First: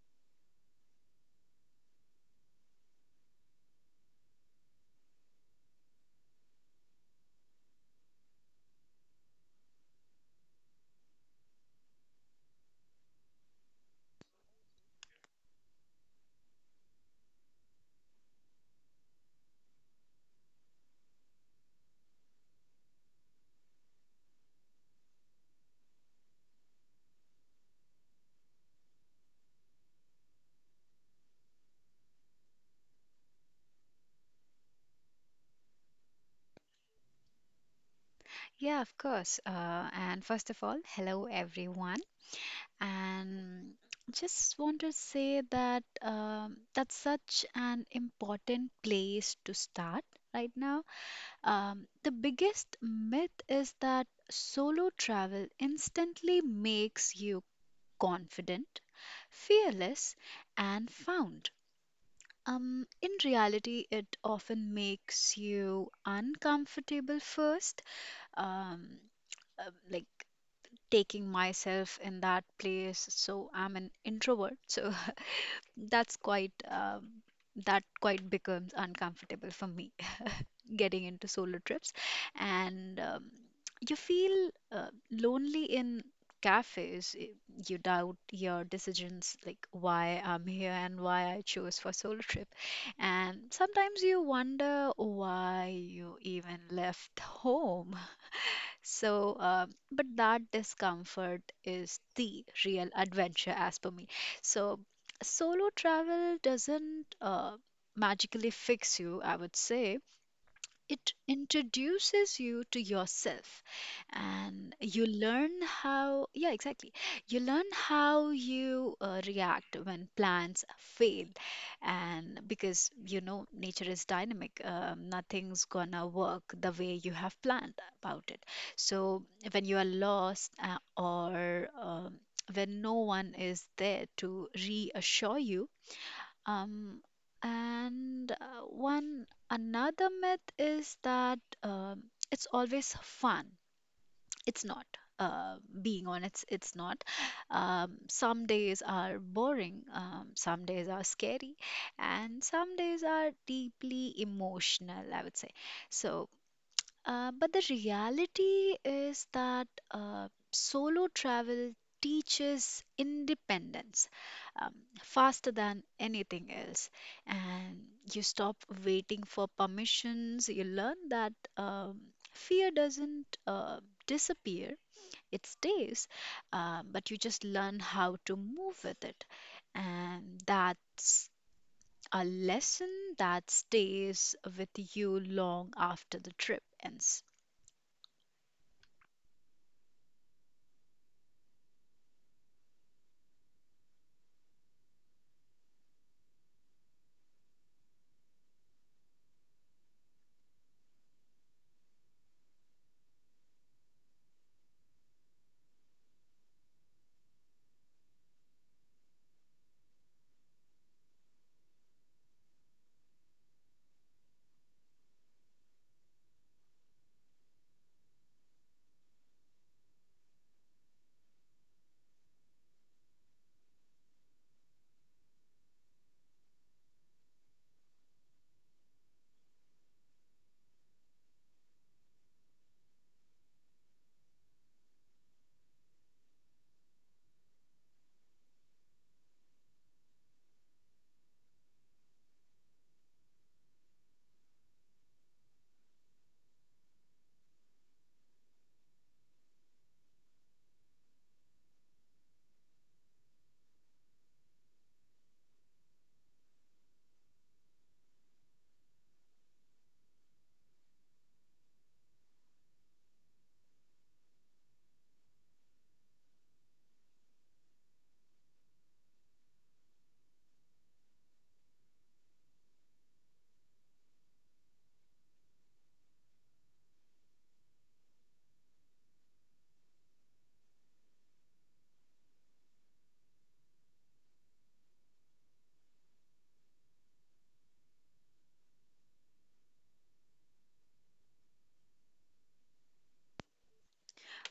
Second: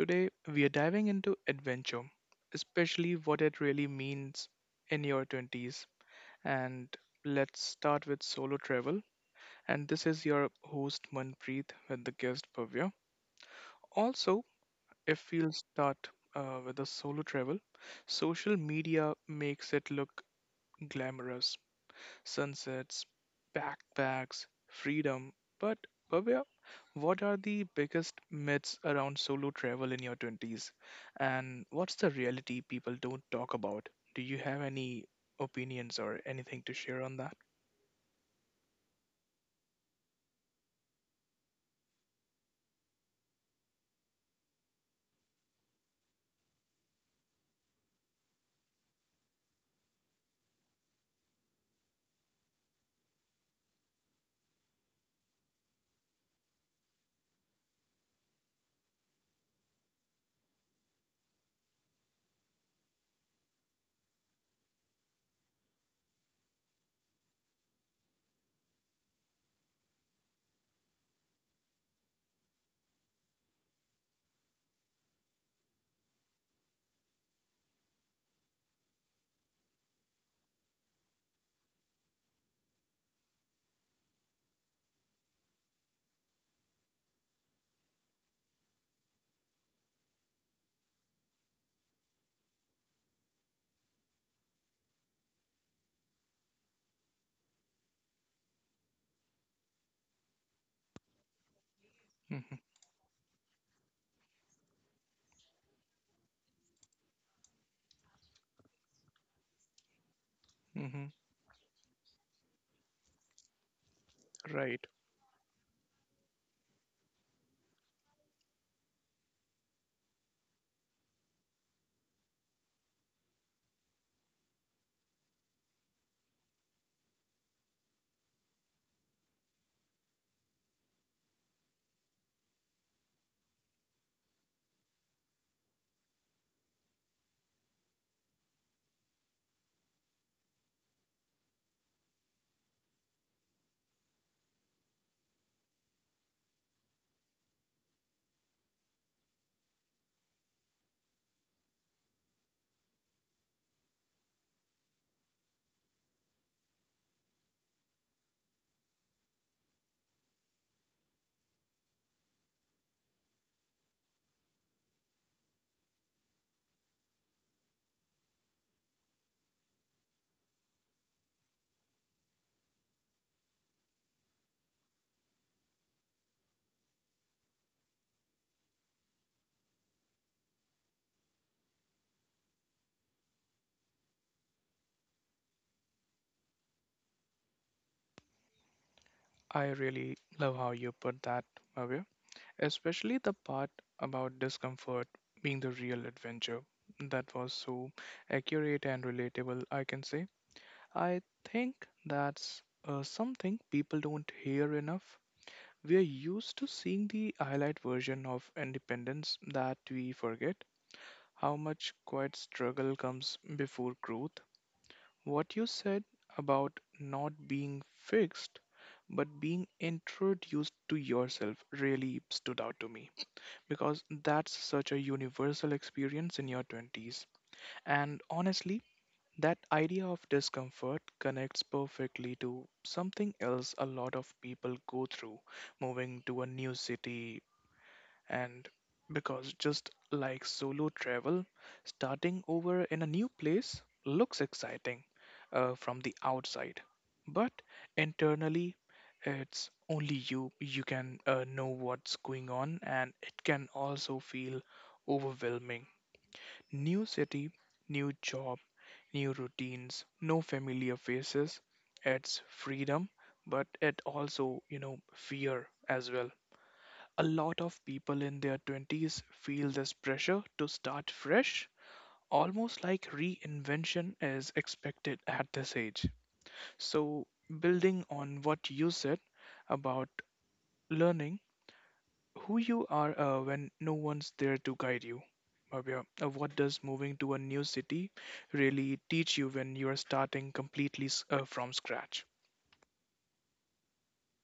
Today, we are diving into adventure, especially what it really means in your 20s. And let's start with solo travel. And this is your host, Manpreet, with the guest, Bhavya. Also, if we'll start with the solo travel, social media makes it look glamorous sunsets, backpacks, freedom. But Bhavya, what are the biggest myths around solo travel in your 20s? And what's the reality people don't talk about? Do you have any opinions or anything to share on that? Yeah, of course. And first of all, hello everyone. And just want to say that that's such an important place to start right now. The biggest myth is that solo travel instantly makes you confident, fearless, and found. In reality, it often makes you uncomfortable first. Um, like taking myself in that place. So I'm an introvert. So that's quite um, that quite becomes uncomfortable for me getting into solo trips, and you feel lonely in cafes. You doubt your decisions, like why I'm here and why I chose for solo trip, and sometimes you wonder why you even left home. So, but that discomfort is the hmm real adventure, as per me. So, solo travel doesn't magically fix you, I would say it hmm. introduces you to yourself, and Right. you learn how yeah exactly you learn how you react when plans fail, and because you know nature is dynamic nothing's gonna work the way you have planned about it. So, when you are lost or when no one is there to reassure you. Um, and uh, one another myth is that it's always fun. It's not. Uh, being honest, it's not. Some days are boring, some days are scary, and some days are deeply emotional, I would say. So, but the reality is that solo travel teaches independence um, faster than anything else. And you stop waiting for permissions. You learn that fear doesn't disappear, it stays, but you just learn how to move with it. And that's a lesson that stays with you long after the trip ends. I really love how you put that, Bhavya, especially the part about discomfort being the real adventure. That was so accurate and relatable, I can say. I think that's something people don't hear enough. We are used to seeing the highlight version of independence that we forget how much quiet struggle comes before growth. What you said about not being fixed but being introduced to yourself really stood out to me, because that's such a universal experience in your 20s. And honestly, that idea of discomfort connects perfectly to something else a lot of people go through, moving to a new city, and because just like solo travel, starting over in a new place looks exciting from the outside, but internally, it's only you can know what's going on, and it can also feel overwhelming. New city, new job, new routines, no familiar faces. It's freedom, but it also, you know, fear as well. A lot of people in their 20s feel this pressure to start fresh, almost like reinvention is expected at this age. So, building on what you said about learning who you are when no one's there to guide you, Bhavya, what does moving to a new city really teach you when you're starting completely from scratch?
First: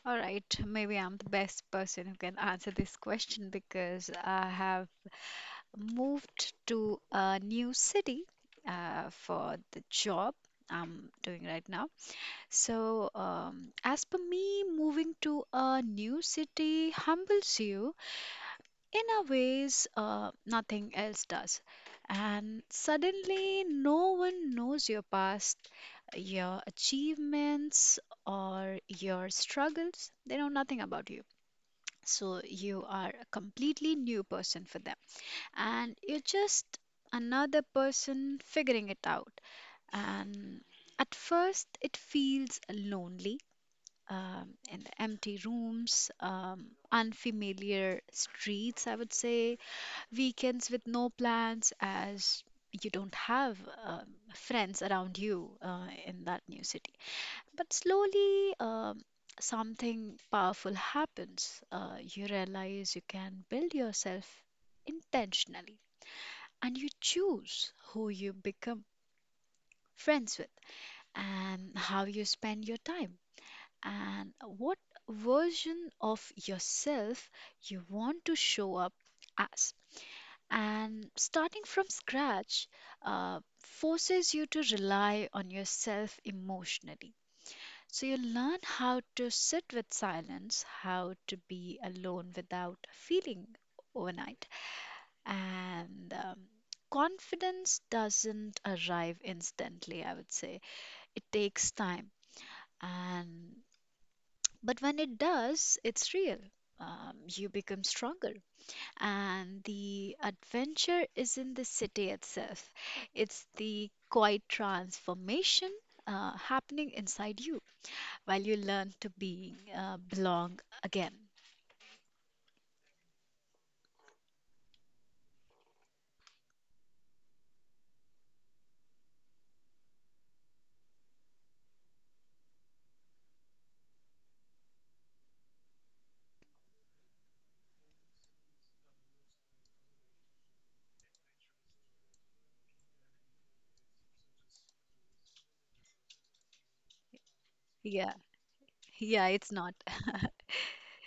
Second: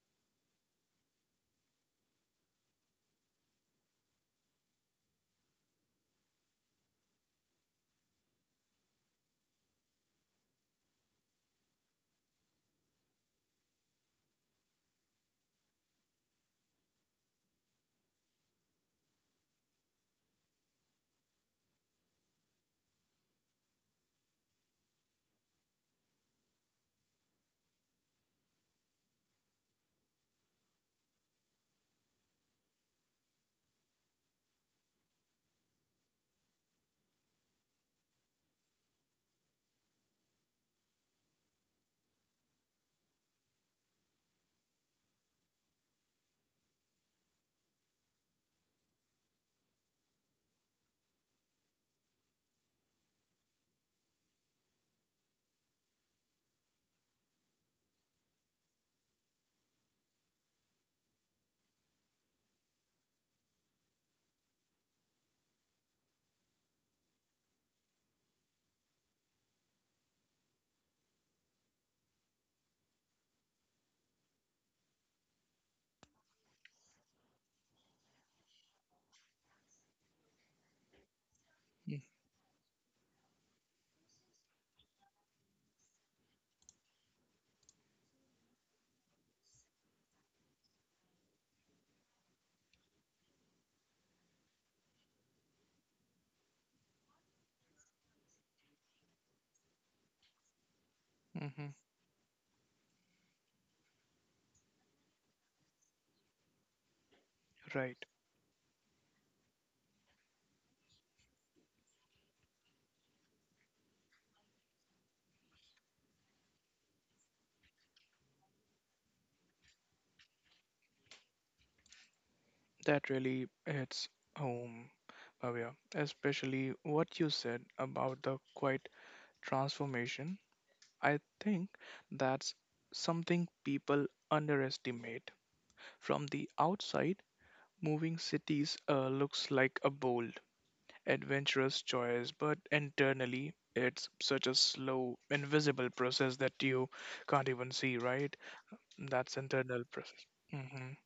All right, maybe I'm the best person who can answer this question because I have moved to a new city for the job I'm doing right now. So, as per me, moving to a new city humbles you in a ways nothing else does. And suddenly, no one knows your past, your achievements, or your struggles. They know nothing about you, so you are a completely new person for them. And you're just another person figuring it out. And at first, it feels lonely. In the empty rooms, unfamiliar streets, I would say, weekends with no plans, as you don't have um, friends around you in that new city. But slowly, something powerful happens. You realize you can build yourself intentionally, and you choose who you become friends with, and how you spend your time, and what version of yourself you want to show up as. And starting from scratch forces you to rely on yourself emotionally. So you learn how to sit with silence, how to be alone without feeling overnight. And confidence doesn't arrive instantly, I would say. It Mm-hmm. takes time. And but when it does, it's real. You become Right. stronger. And the adventure is in the city itself. It's the quiet transformation happening inside you while you learn to be belong again. That really hits home, Bhavya, especially what you said about the quiet transformation. I think that's something people underestimate. From the outside, moving cities looks like a bold, adventurous choice, but internally, it's such a slow, invisible process that you can't even see, Yeah, right? yeah, That's it's not. internal process. Mhm.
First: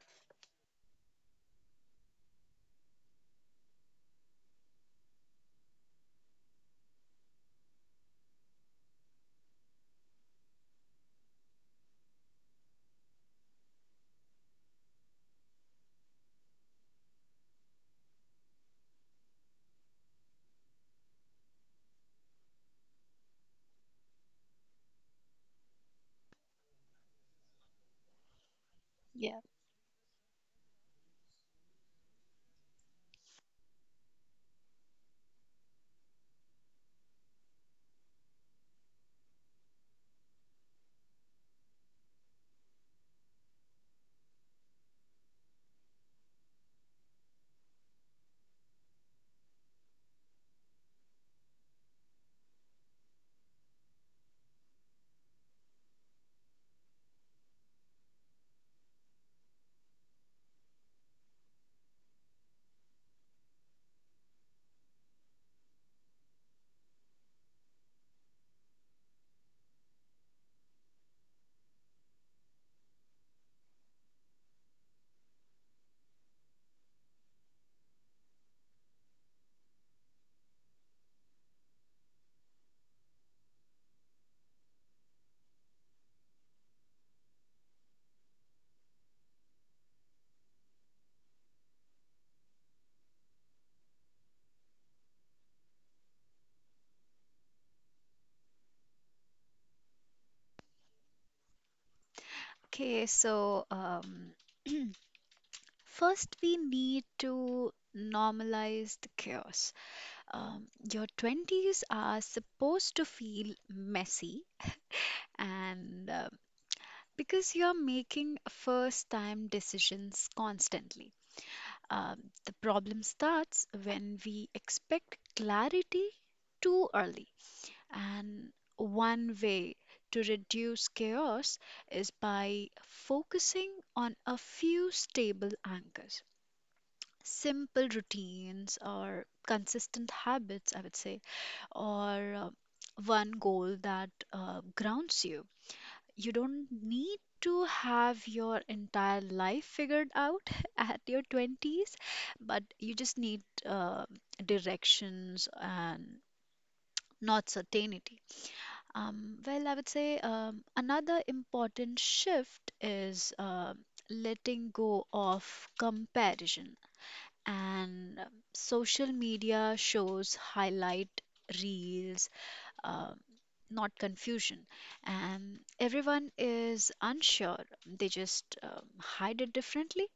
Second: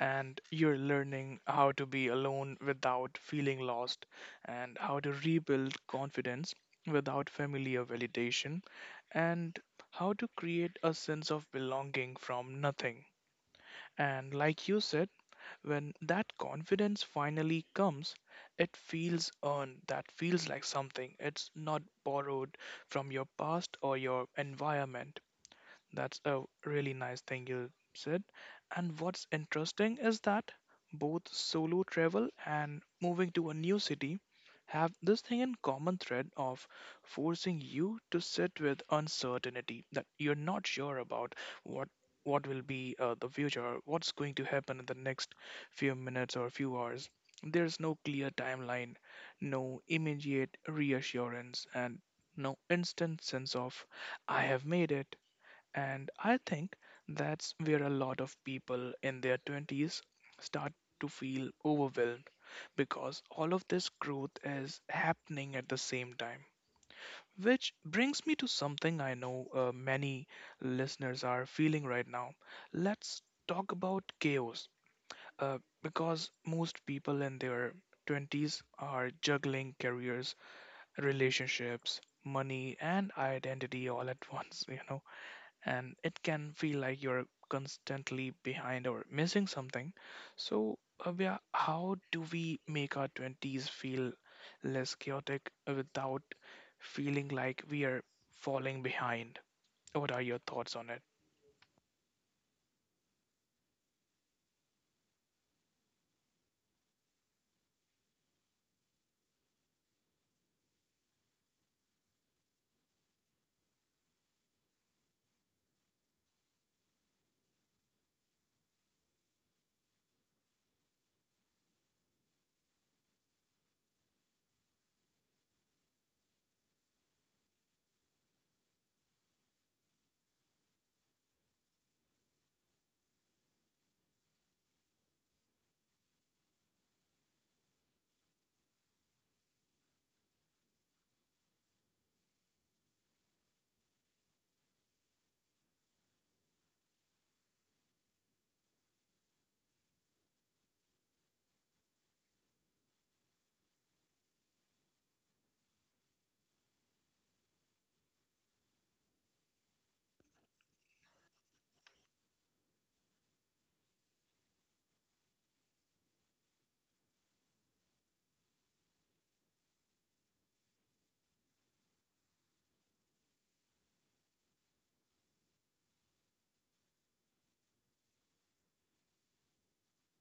And you're learning how to be alone without feeling lost, and how to rebuild confidence without familiar validation, and how to create a sense of belonging from nothing. And like you said, when that confidence finally comes, it feels earned, that feels like something. It's not borrowed from your past or your environment. That's a really nice thing you said. And what's Yeah. interesting is that both solo travel and moving to a new city have this thing in common thread of forcing you to sit with uncertainty, that you're not sure about what what will be the future, what's going to happen in the next few minutes or few hours. There's no clear timeline, no immediate reassurance, and no instant sense of I have made it, and I think that's where a lot of people in their 20s start to feel overwhelmed because all of this growth is happening at the same time. Which brings me to something I know many listeners are feeling right now. Let's talk about chaos because most people in their 20s are juggling careers, relationships, money, and identity all at once, you know, and it can feel like you're constantly behind or missing something. So, Abhya, how do we make our 20s feel less chaotic without feeling like we are falling behind? What are your thoughts on it? Okay, so first we need to normalize the chaos. Um, your 20s are supposed to feel messy and because you're making first time decisions constantly. The problem starts when we expect clarity too early. And one way to reduce chaos is by focusing on a few stable anchors. Simple routines or consistent habits, I would say, or one goal that grounds you. You don't need to have your entire life figured out at your 20s, but you just need directions and not certainty. Well, I would say another important shift is letting go of comparison. And social media shows highlight reels, uh, not confusion. And everyone is unsure, they just hide it differently.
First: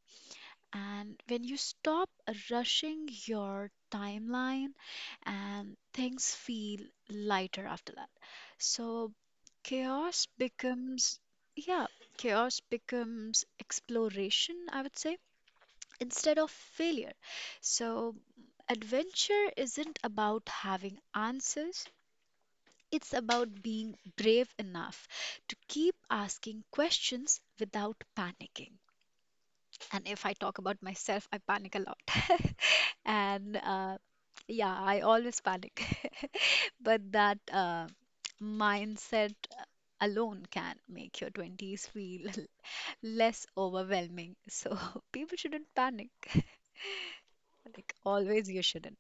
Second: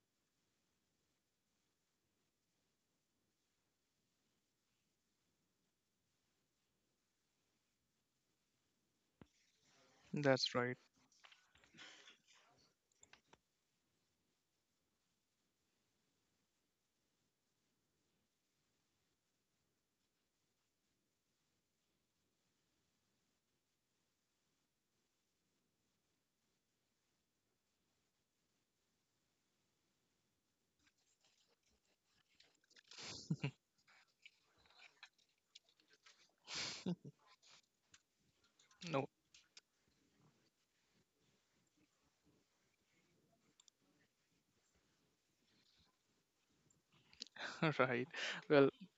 And when you stop rushing your timeline, and things feel lighter after that. So, Chaos That's right. becomes, yeah, chaos becomes exploration, I would say, instead of failure. So, adventure isn't about having answers, it's about being brave enough to keep asking questions without panicking. And if I talk about myself, I panic a lot. And yeah, I always panic. But that No, mindset alone can make your 20s feel less overwhelming. So people shouldn't panic. Like right. always, you Well, shouldn't.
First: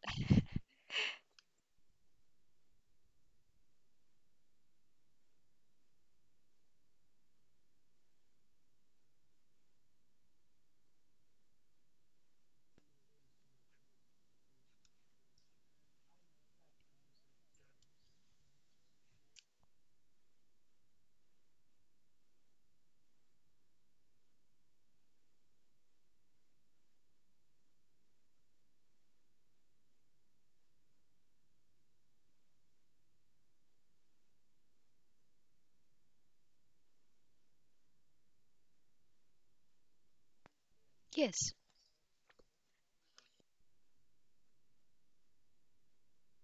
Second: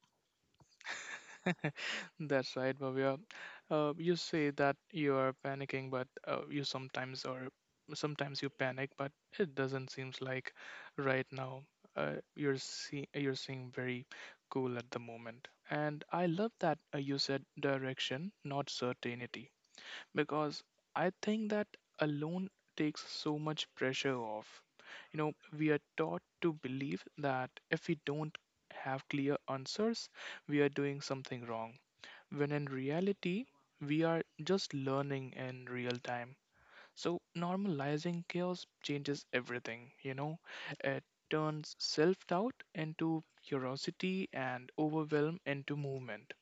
that's right, Bhavya. You say that you are panicking, but you sometimes or sometimes you panic, but it doesn't seems like right now you're seeing very cool at the moment. And I love that you said direction, not certainty, because I think that alone takes so much pressure off. You know, we are taught to believe that if we don't have clear answers, we are doing something wrong when in reality, we are just learning in real time. So, normalizing chaos changes everything, you know? It Yes, turns self doubt into curiosity and overwhelm into movement,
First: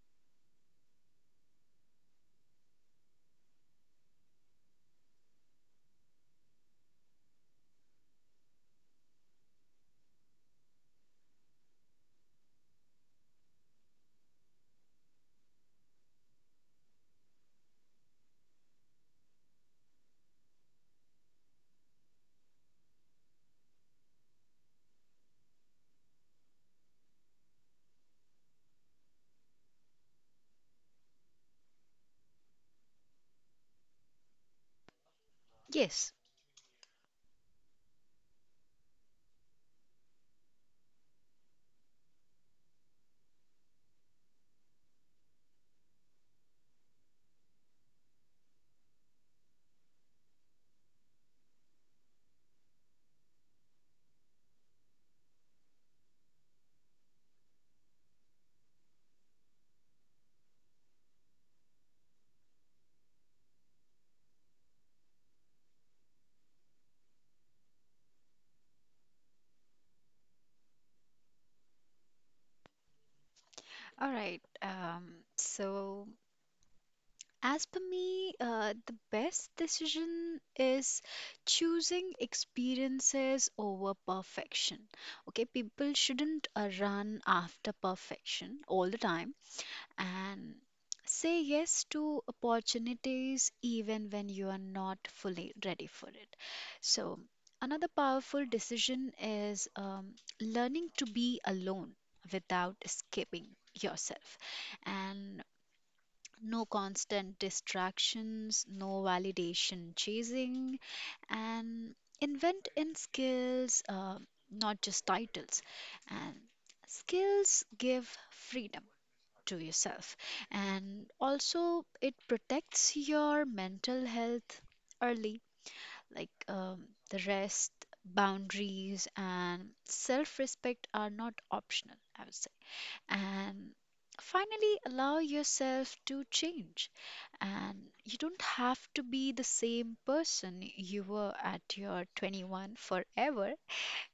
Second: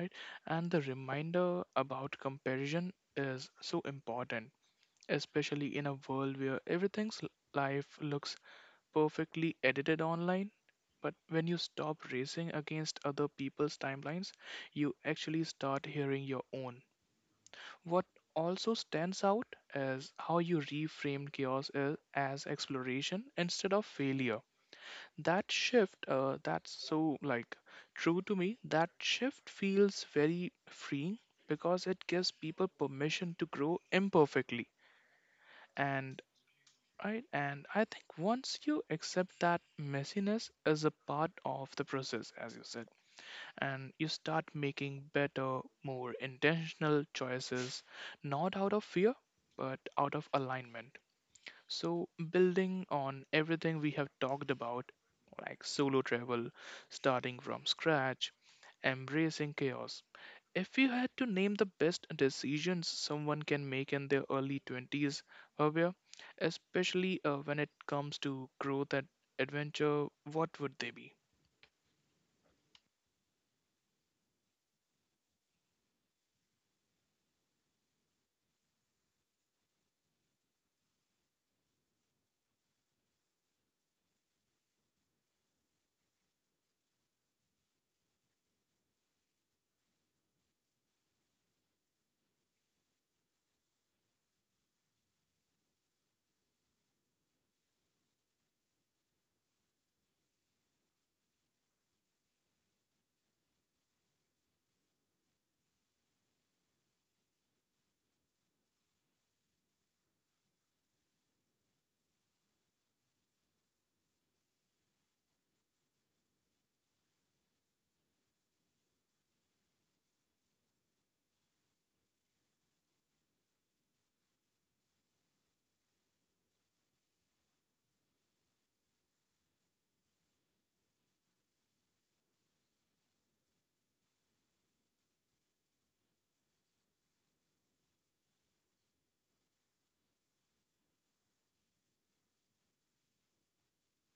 right? And the reminder about comparison is so important, especially in a world where everything's life looks perfectly edited online. But when you stop racing against other people's timelines, you actually start hearing your own. What also stands out is how you reframed as exploration instead of failure. That shift, that's so like true to me. That shift feels very freeing because it gives people permission to grow imperfectly, yes. and right? And I think once you accept that messiness is a part of the process, as you said, and you start making better, more intentional choices, not out of fear, but out of alignment. So, building on everything we have talked about, like solo travel, starting from scratch, embracing chaos, if you had to name the best decisions someone can make in their early 20s, Bhavya, especially when it comes to growth and adventure, what would they be? All right. So, as per me, the best decision is choosing experiences over perfection. Okay, people shouldn't run after perfection all the time. And say yes to opportunities even when you are not fully ready for it. So, another powerful decision is learning to be alone without escaping yourself, and no constant distractions, no validation chasing, and invent in skills, not just titles. And skills give freedom to yourself. And also, it protects your mental health early, like the rest, boundaries, and self respect are not optional, I would say. And finally, allow yourself to change. And you don't have to be the same person you were at your 21 forever,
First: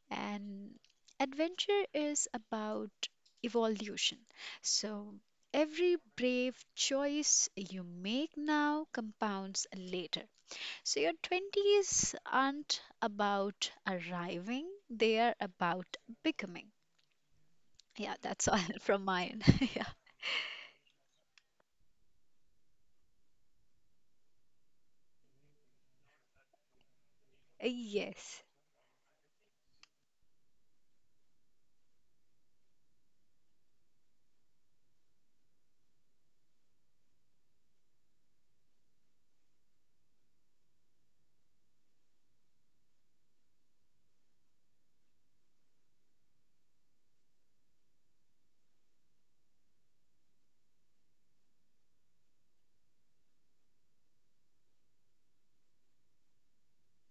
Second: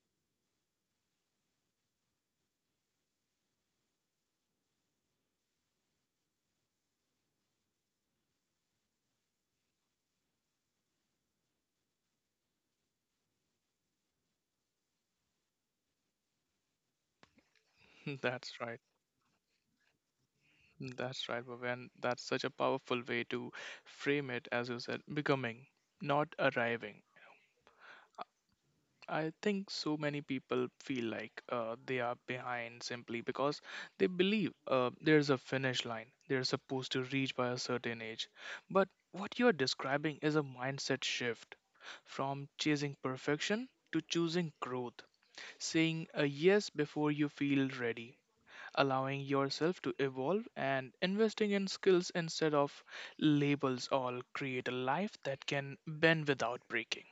and adventure is about evolution. So every brave choice you make now compounds later. So your 20s aren't about arriving, they are about becoming. Yeah, that's That's all right. from mine. Yeah. That's right, Bhavya. And that's such a powerful way to frame it, as you said, becoming, not arriving. Yes. I think so many people feel like they are behind simply because they believe there's a finish line they're supposed to reach by a certain age. But what you're describing is a mindset shift from chasing perfection to choosing growth. Saying a yes before you feel ready, allowing yourself to evolve, and investing in skills instead of labels all create a life that can bend without breaking.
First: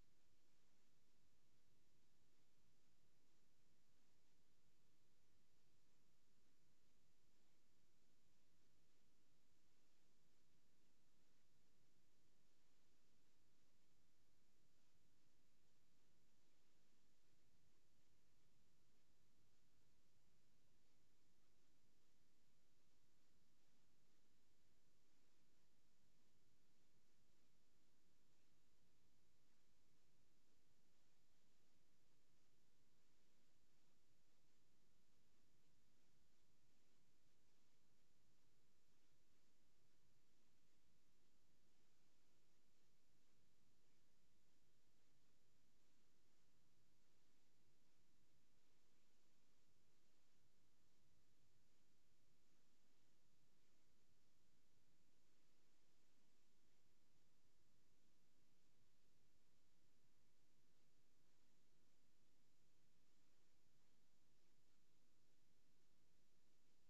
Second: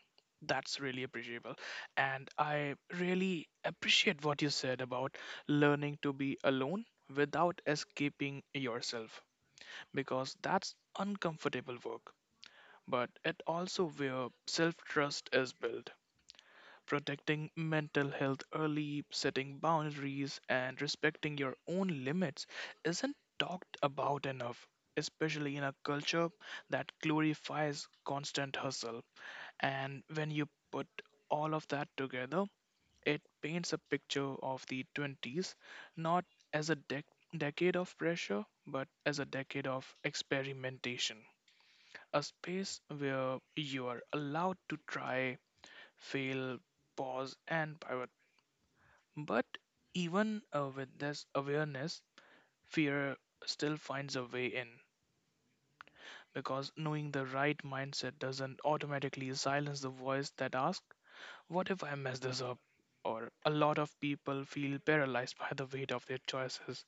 That's really appreciable, and I really appreciate what you said about learning to be alone without escaping yourself, because that's uncomfortable work, but it also where self trust is built. Protecting mental health early, setting boundaries, and respecting your own limits isn't talked about enough, especially in a culture that glorifies constant hustle. And when you put all of that together, it paints a picture of the 20s not as a decade of pressure, but as a decade of experimentation. A space where you are allowed to try, fail, pause, and pivot. But even with this awareness, fear still finds a way in because knowing the right mindset doesn't automatically silence the voice that asks, what if I mess this up? Or a lot of people feel paralyzed by the weight of their choices,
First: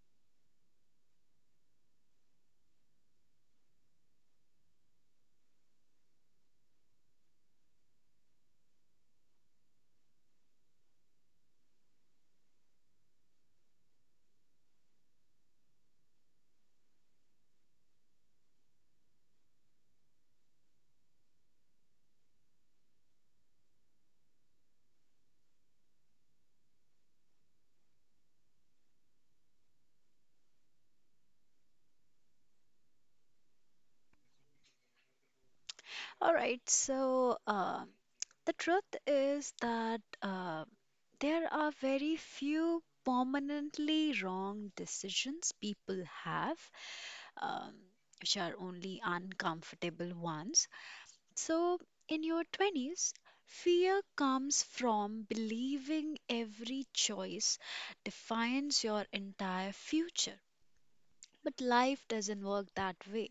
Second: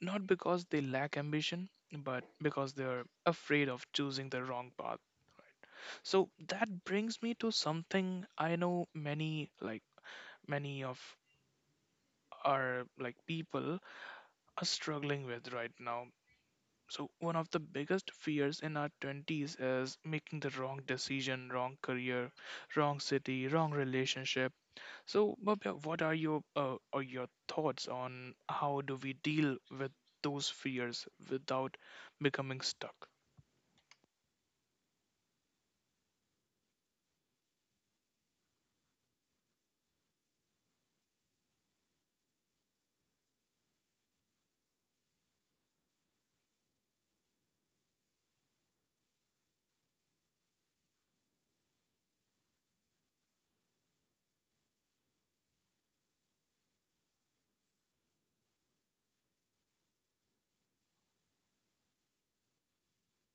not because they lack ambition, but because they're afraid of choosing the wrong path. So that brings me to something I know many, like many of our like people are struggling with right now. So, one of the biggest fears in our 20s is making the wrong decision, wrong career, wrong city, wrong relationship. So, Bhavya, what are your or your thoughts on how do we deal with those fears without becoming stuck? All right. So, the truth is that there are very few permanently wrong decisions people have, um, which are only uncomfortable ones. So, in your 20s, fear comes from believing every choice defines your entire future. But life doesn't work that way.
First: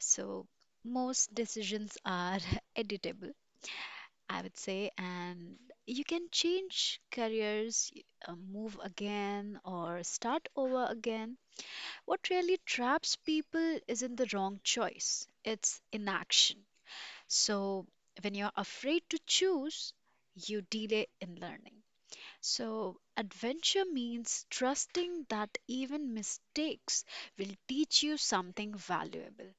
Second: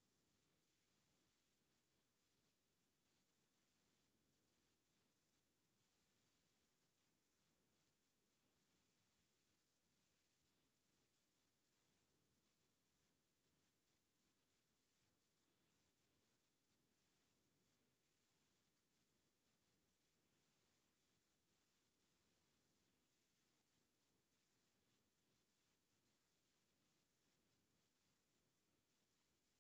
So, most decisions are editable, I would say, and you can change careers, move again, or start over again. What really traps people isn't the wrong choice, it's inaction. So, when you're afraid to choose, you delay in learning. So, adventure means trusting that even mistakes will teach you something valuable.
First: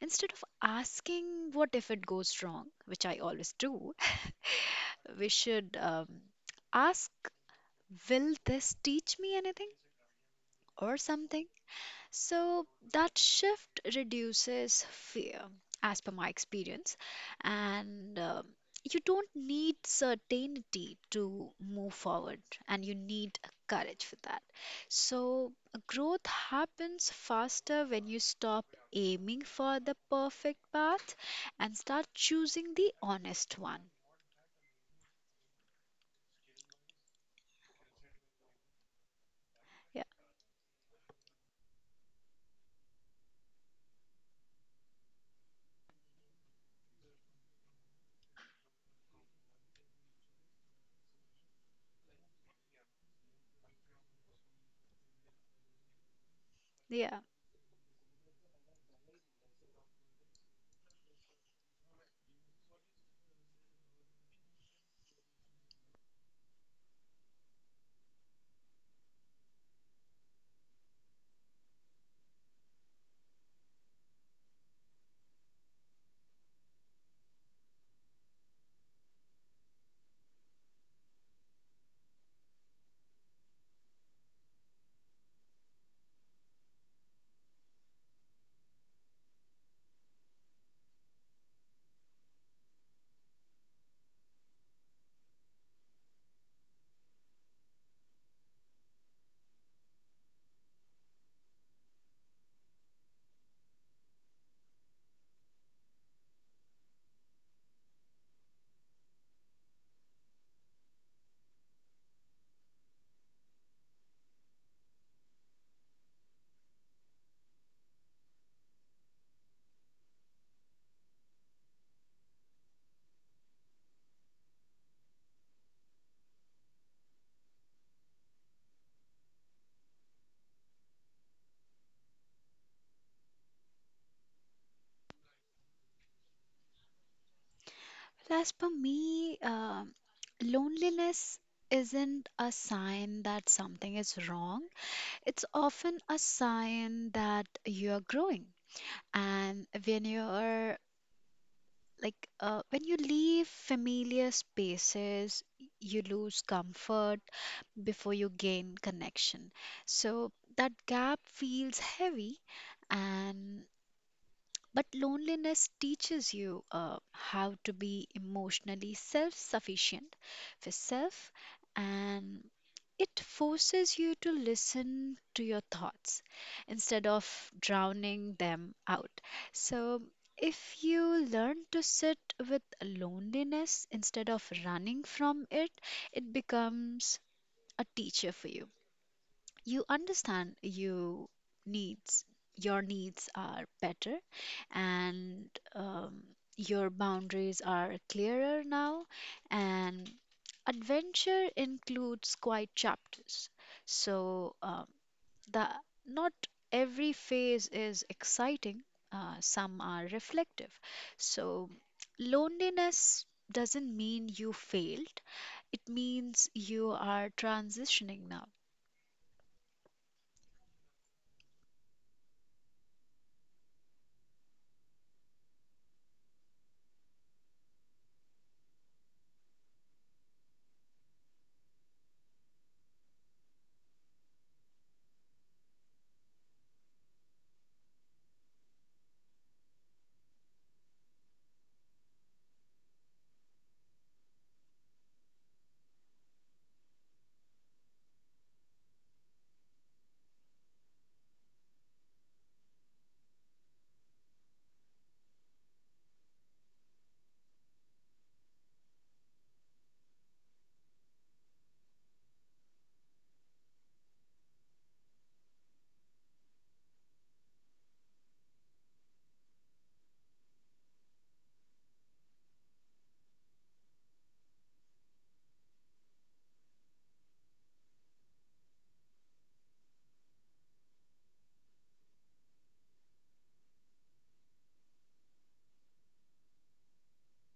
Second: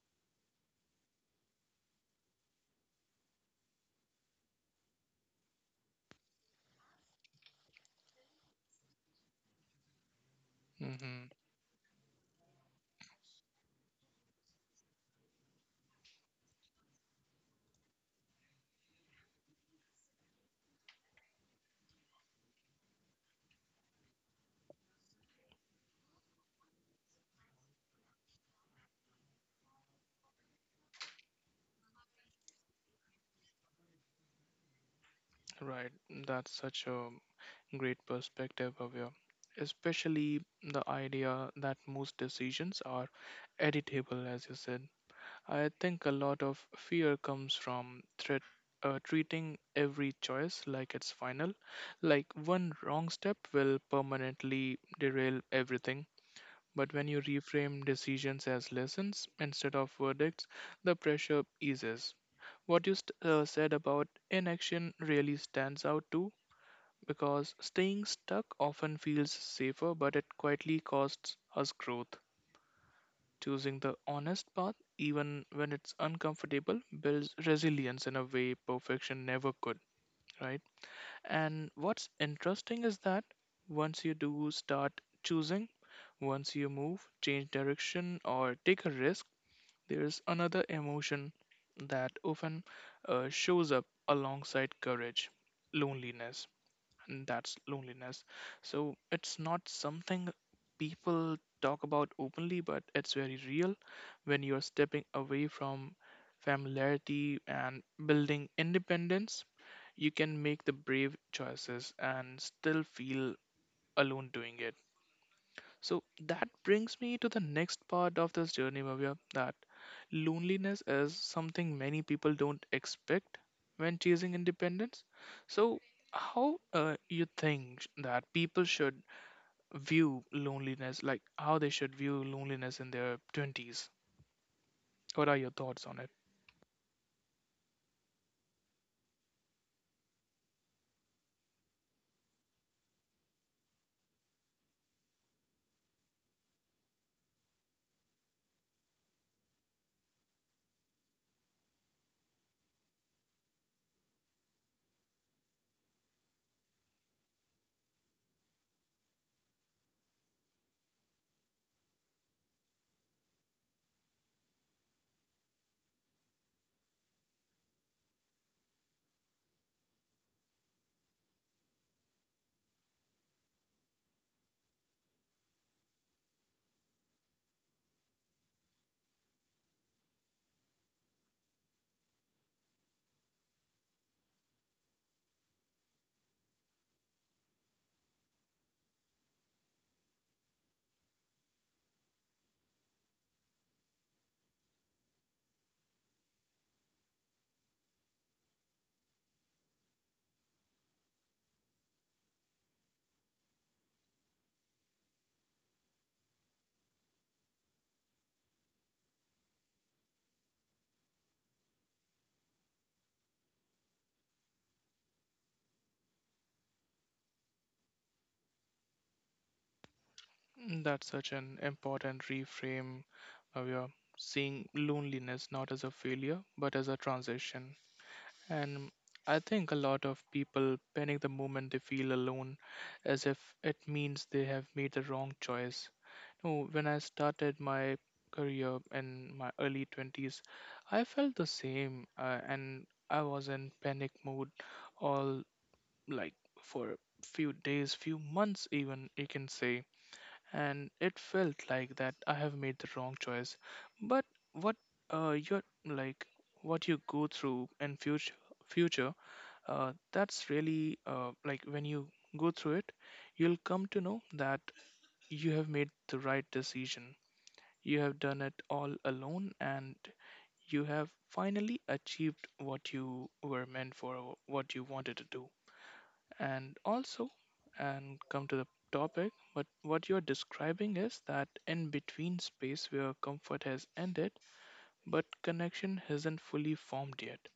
Instead of asking, "What if it goes wrong?", which I always do, we should ask, "Will this teach me anything or Hmm. something?" So that shift reduces fear, as per my experience, and you don't need certainty to move forward, and you need courage for that. So growth happens faster when you stop aiming for the perfect path and start choosing the honest one. Right, that's such a great perspective, Bhavya. Yeah, Especially the idea that most decisions are editable, as you said. I think a lot of fear comes from threat, treating every choice like it's final, like one wrong step will permanently derail everything. But when yeah. you reframe decisions as lessons instead of verdicts, the pressure eases. What you said about inaction really stands out too, because staying stuck often feels safer, but it quietly costs us growth. Choosing the honest path, even when it's uncomfortable, builds resilience in a way perfection never could, right? And what's interesting is that once you do start choosing, once you move, change direction, or take a risk, there's another emotion that often shows up alongside courage loneliness and that's loneliness. So it's not something people talk about openly, but it's very real when you are stepping away from familiarity and building independence. You can make the brave choices and still feel alone doing it. So that brings me to the next part of this journey, Bhavya, that loneliness is something many people don't expect when chasing independence. So how you think that people should view loneliness, like how they should view loneliness in their 20s? What are your thoughts on it? Well, as per me, loneliness isn't a sign that something is wrong. It's often a sign that you're growing. And when you leave familiar spaces, you lose comfort before you gain connection. So that gap feels heavy, and but loneliness teaches you how to be emotionally self sufficient for self, and it forces you to listen to your thoughts instead of drowning them out. So, if you learn to sit with loneliness instead of running from it, it becomes a teacher for you. You understand you needs your needs are better, and um, your boundaries are clearer now. And adventure includes quite chapters. So, the not every phase is exciting, some are reflective. So loneliness doesn't mean you failed, it means you are transitioning now. Mm, that's such an important reframe, Bhavya, seeing loneliness not as a failure, but as a transition. And I think a lot of people panic the moment they feel alone, as if it means they have made the wrong choice. No, when I started my career in my early 20s, I felt the same, and I was in panic mode all like for few days, few months, even you can say. And it felt like that I have made the wrong choice. But what you're like, what you go through in future that's really like when you go through it, you'll come to know that you have made the right decision. You have done it all alone and you have finally achieved what you were meant for, or what you wanted to do. And also, and come to the topic, but what you're describing is that in between space where comfort has ended, but connection hasn't fully formed yet.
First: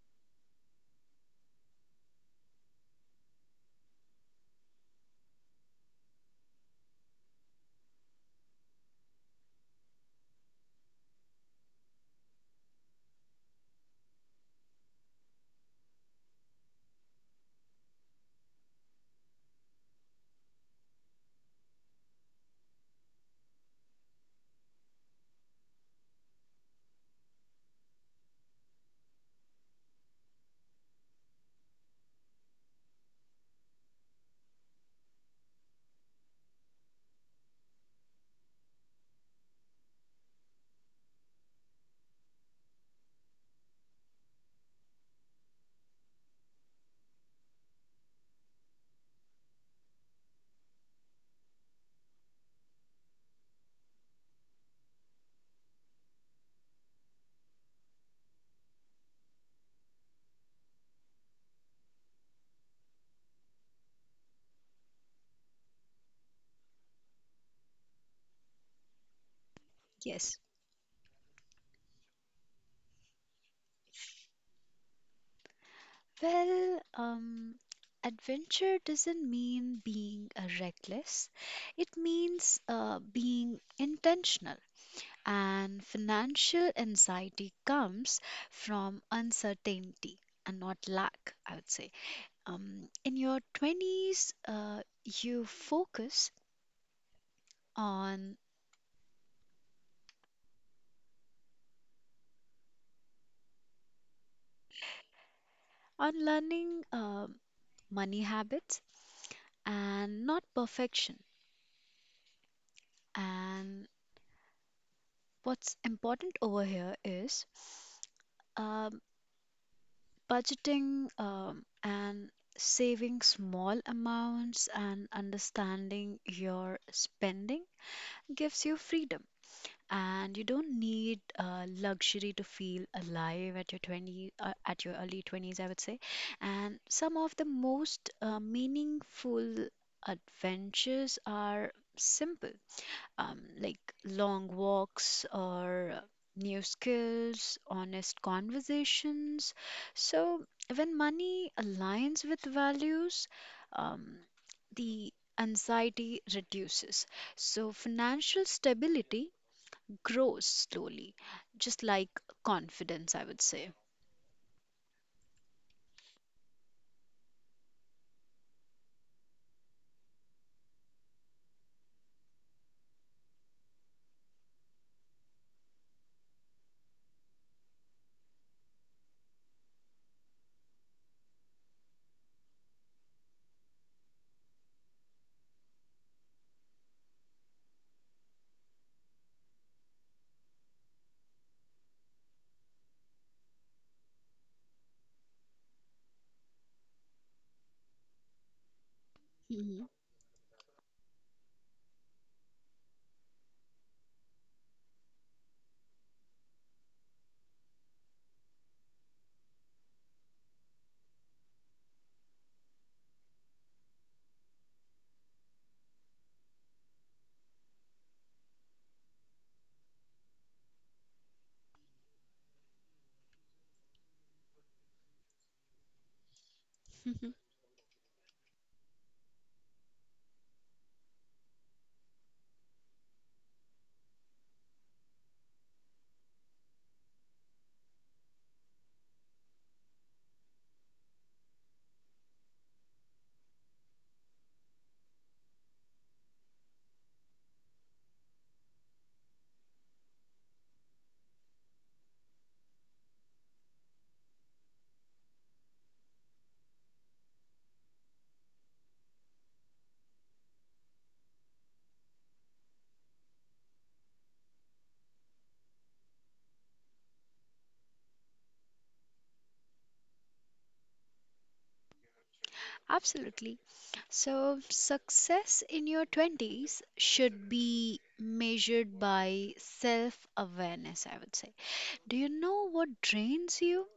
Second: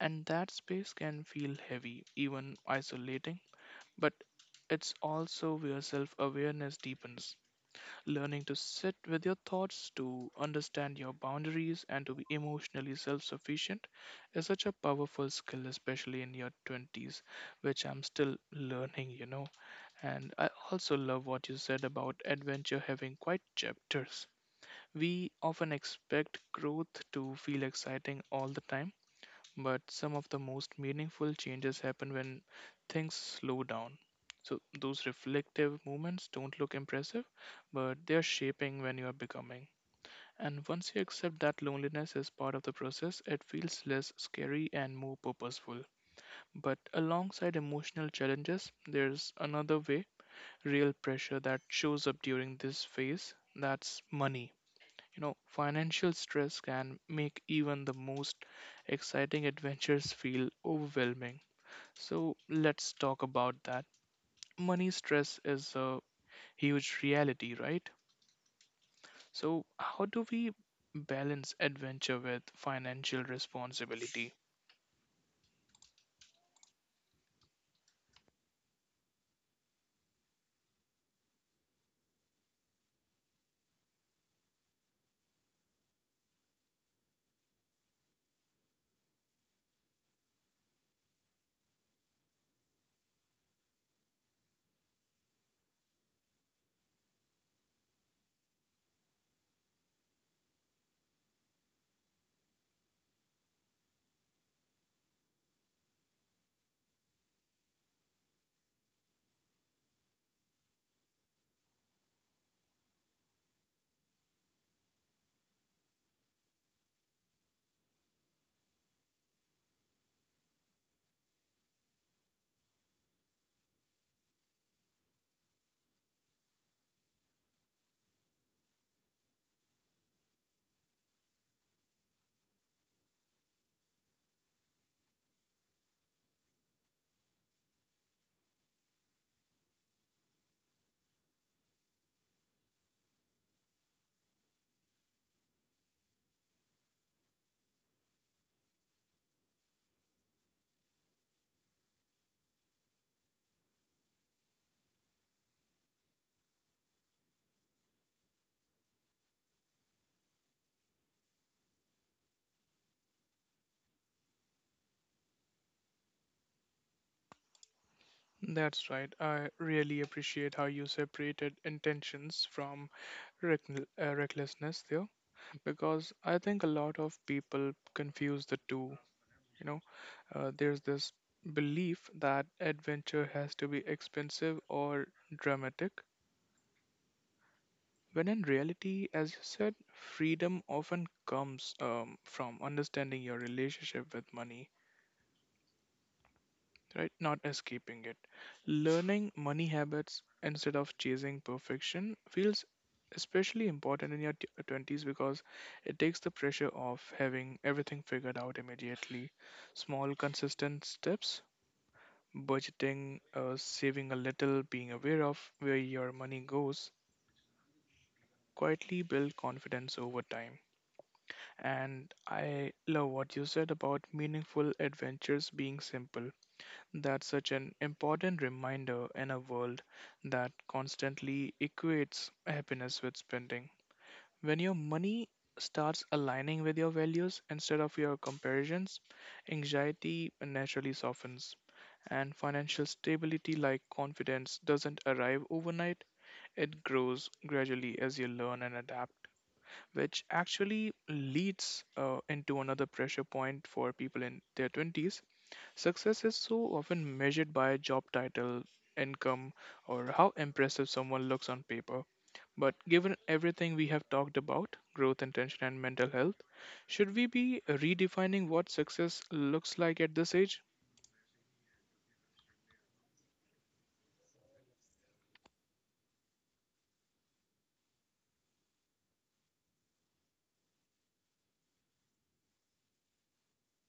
And that space can feel heavy, even isolating, but it's also where self awareness deepens. Learning to sit with your thoughts, to understand your boundaries, and to be emotionally self sufficient is such a powerful skill, especially in your 20s, which I'm still learning. And I also love what you said about adventure having quite chapters. We often expect growth to feel exciting all the time, but some of the most meaningful changes happen when things slow down. So those reflective moments don't look impressive, but they're shaping when you are becoming. And once you accept that loneliness is part of the process, it feels less scary and more purposeful. But alongside emotional challenges, there's another way, real pressure that shows up during this phase, that's money. Financial stress can make even the most exciting adventures feel overwhelming. So let's talk about that. Money stress is a huge reality, right? So, how do Yes. we balance adventure with financial responsibility? Well, adventure doesn't mean being reckless. It means being intentional. And financial anxiety comes from uncertainty and not lack, I would say. In your 20s, you focus on on learning money habits and not perfection. And what's important over here is um, budgeting and saving small amounts, and understanding your spending gives you freedom. And you don't need luxury to feel alive at your early 20s, I would say. And some of the most meaningful adventures are simple, like long walks or new skills, honest conversations. So, when money aligns with values, um, the anxiety reduces. So, financial stability grows slowly, just like confidence, I would say. That's right. I really appreciate how you separated intentions from recklessness there, because I think a lot of people confuse the two. You know, there's this belief that adventure has to be expensive or dramatic, when in reality, as you said, freedom often comes from understanding your relationship with money, right? Not escaping it. Learning money Hmm. habits instead of chasing perfection feels especially important in your 20s, because it takes the pressure off having everything figured out immediately. Small, consistent steps, budgeting, saving a little, being aware of where your money goes, quietly build confidence over time. And I love what you said about meaningful adventures being simple. That's such an important reminder in a world that constantly equates happiness with spending. When your money starts aligning with your values instead of your comparisons, anxiety naturally softens. And financial stability, like confidence, doesn't arrive overnight. It grows gradually as you learn and adapt, which actually leads into another pressure point for people in their 20s. Success is so often measured by job title, income, or how impressive someone looks on paper. But given everything we have talked about, growth, intention, and mental health, should we be redefining what success looks like at this age? Absolutely. So, success in your 20s should be measured by self awareness, I would say. Do you know what drains you?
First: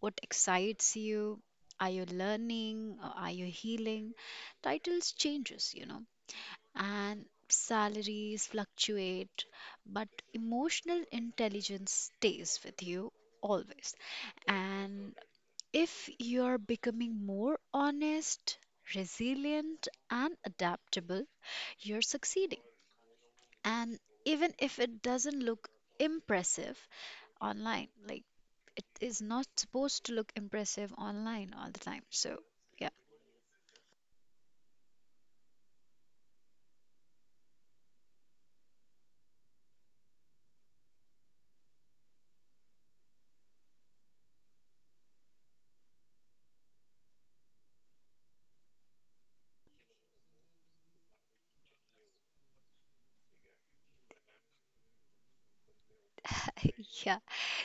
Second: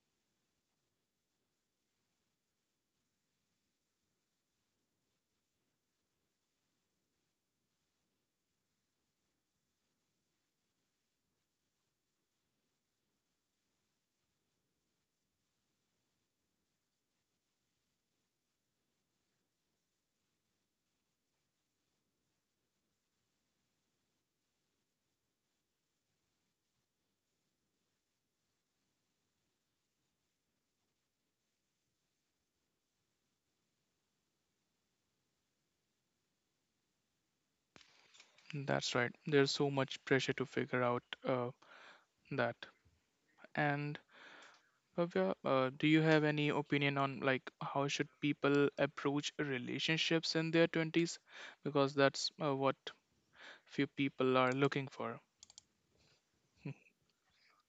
What excites you? Are you learning? Or are you healing? Titles changes, and salaries fluctuate, but emotional intelligence stays with you always. And if you're becoming more honest, resilient, and adaptable, you're succeeding. And even if it doesn't look impressive online, like it is not supposed to look impressive online all the time. So, yeah. That's right, there's so much pressure to figure out that. And Bhavya, do you have any opinion on like how should people approach relationships in their 20s? Because that's what few people are looking for. Yeah.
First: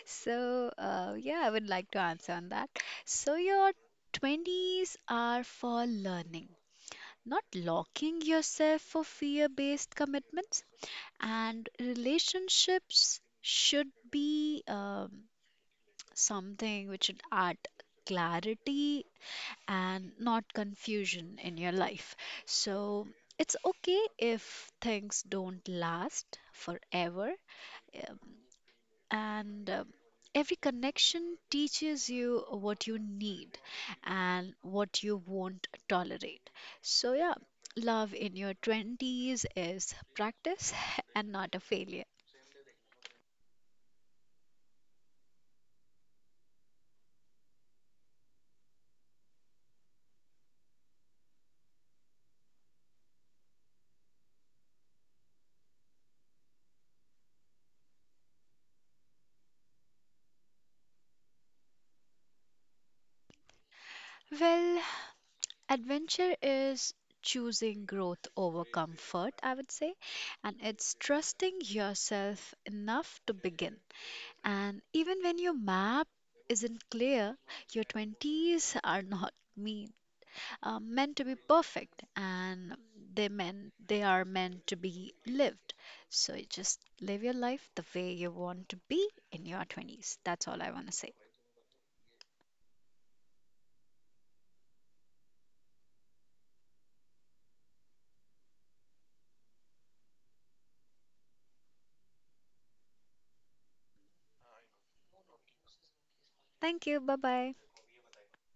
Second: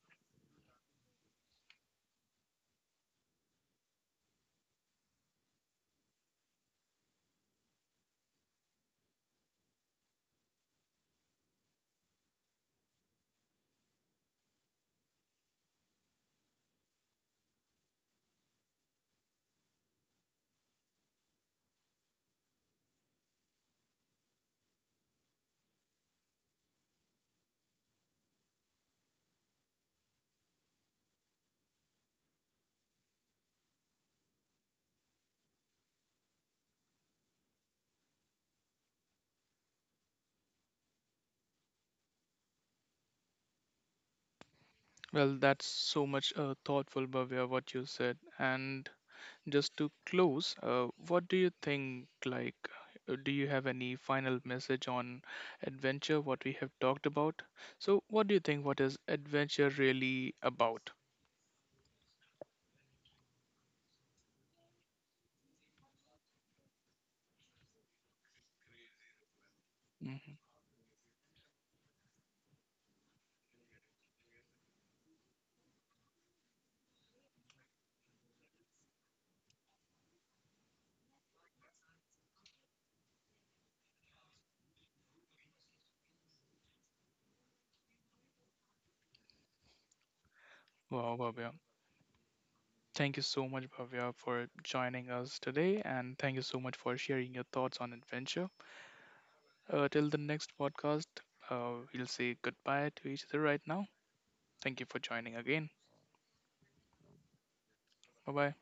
So, yeah, I would like to answer on that. So, your 20s are for learning, not locking yourself for fear based commitments. And relationships should be something which should add clarity and not confusion in your life. So it's okay if things don't last forever. um, And every connection teaches you what you need and what you won't tolerate. So, yeah, love in your 20s is practice and not a failure. Well, that's so much thoughtful, Bhavya, what you said. And just to close, what do you think? Like, do you have any final message on adventure, what we have talked about? So, what do you think? What is adventure really about? Well, adventure is choosing growth over comfort, I would say, Mhm. and it's trusting yourself enough to begin. And even when your map isn't clear, your 20s are not mean meant to be perfect, and they are meant to be lived. So you just live your life the way you want to be in your 20s. That's all I want to Wow, say. Bhavya. Thank you so much, Bhavya, for joining us today. And thank you so much for sharing your thoughts on adventure. Till the next podcast, we'll say goodbye to each other right now. Thank you for joining again. Thank you, bye bye. Bye bye.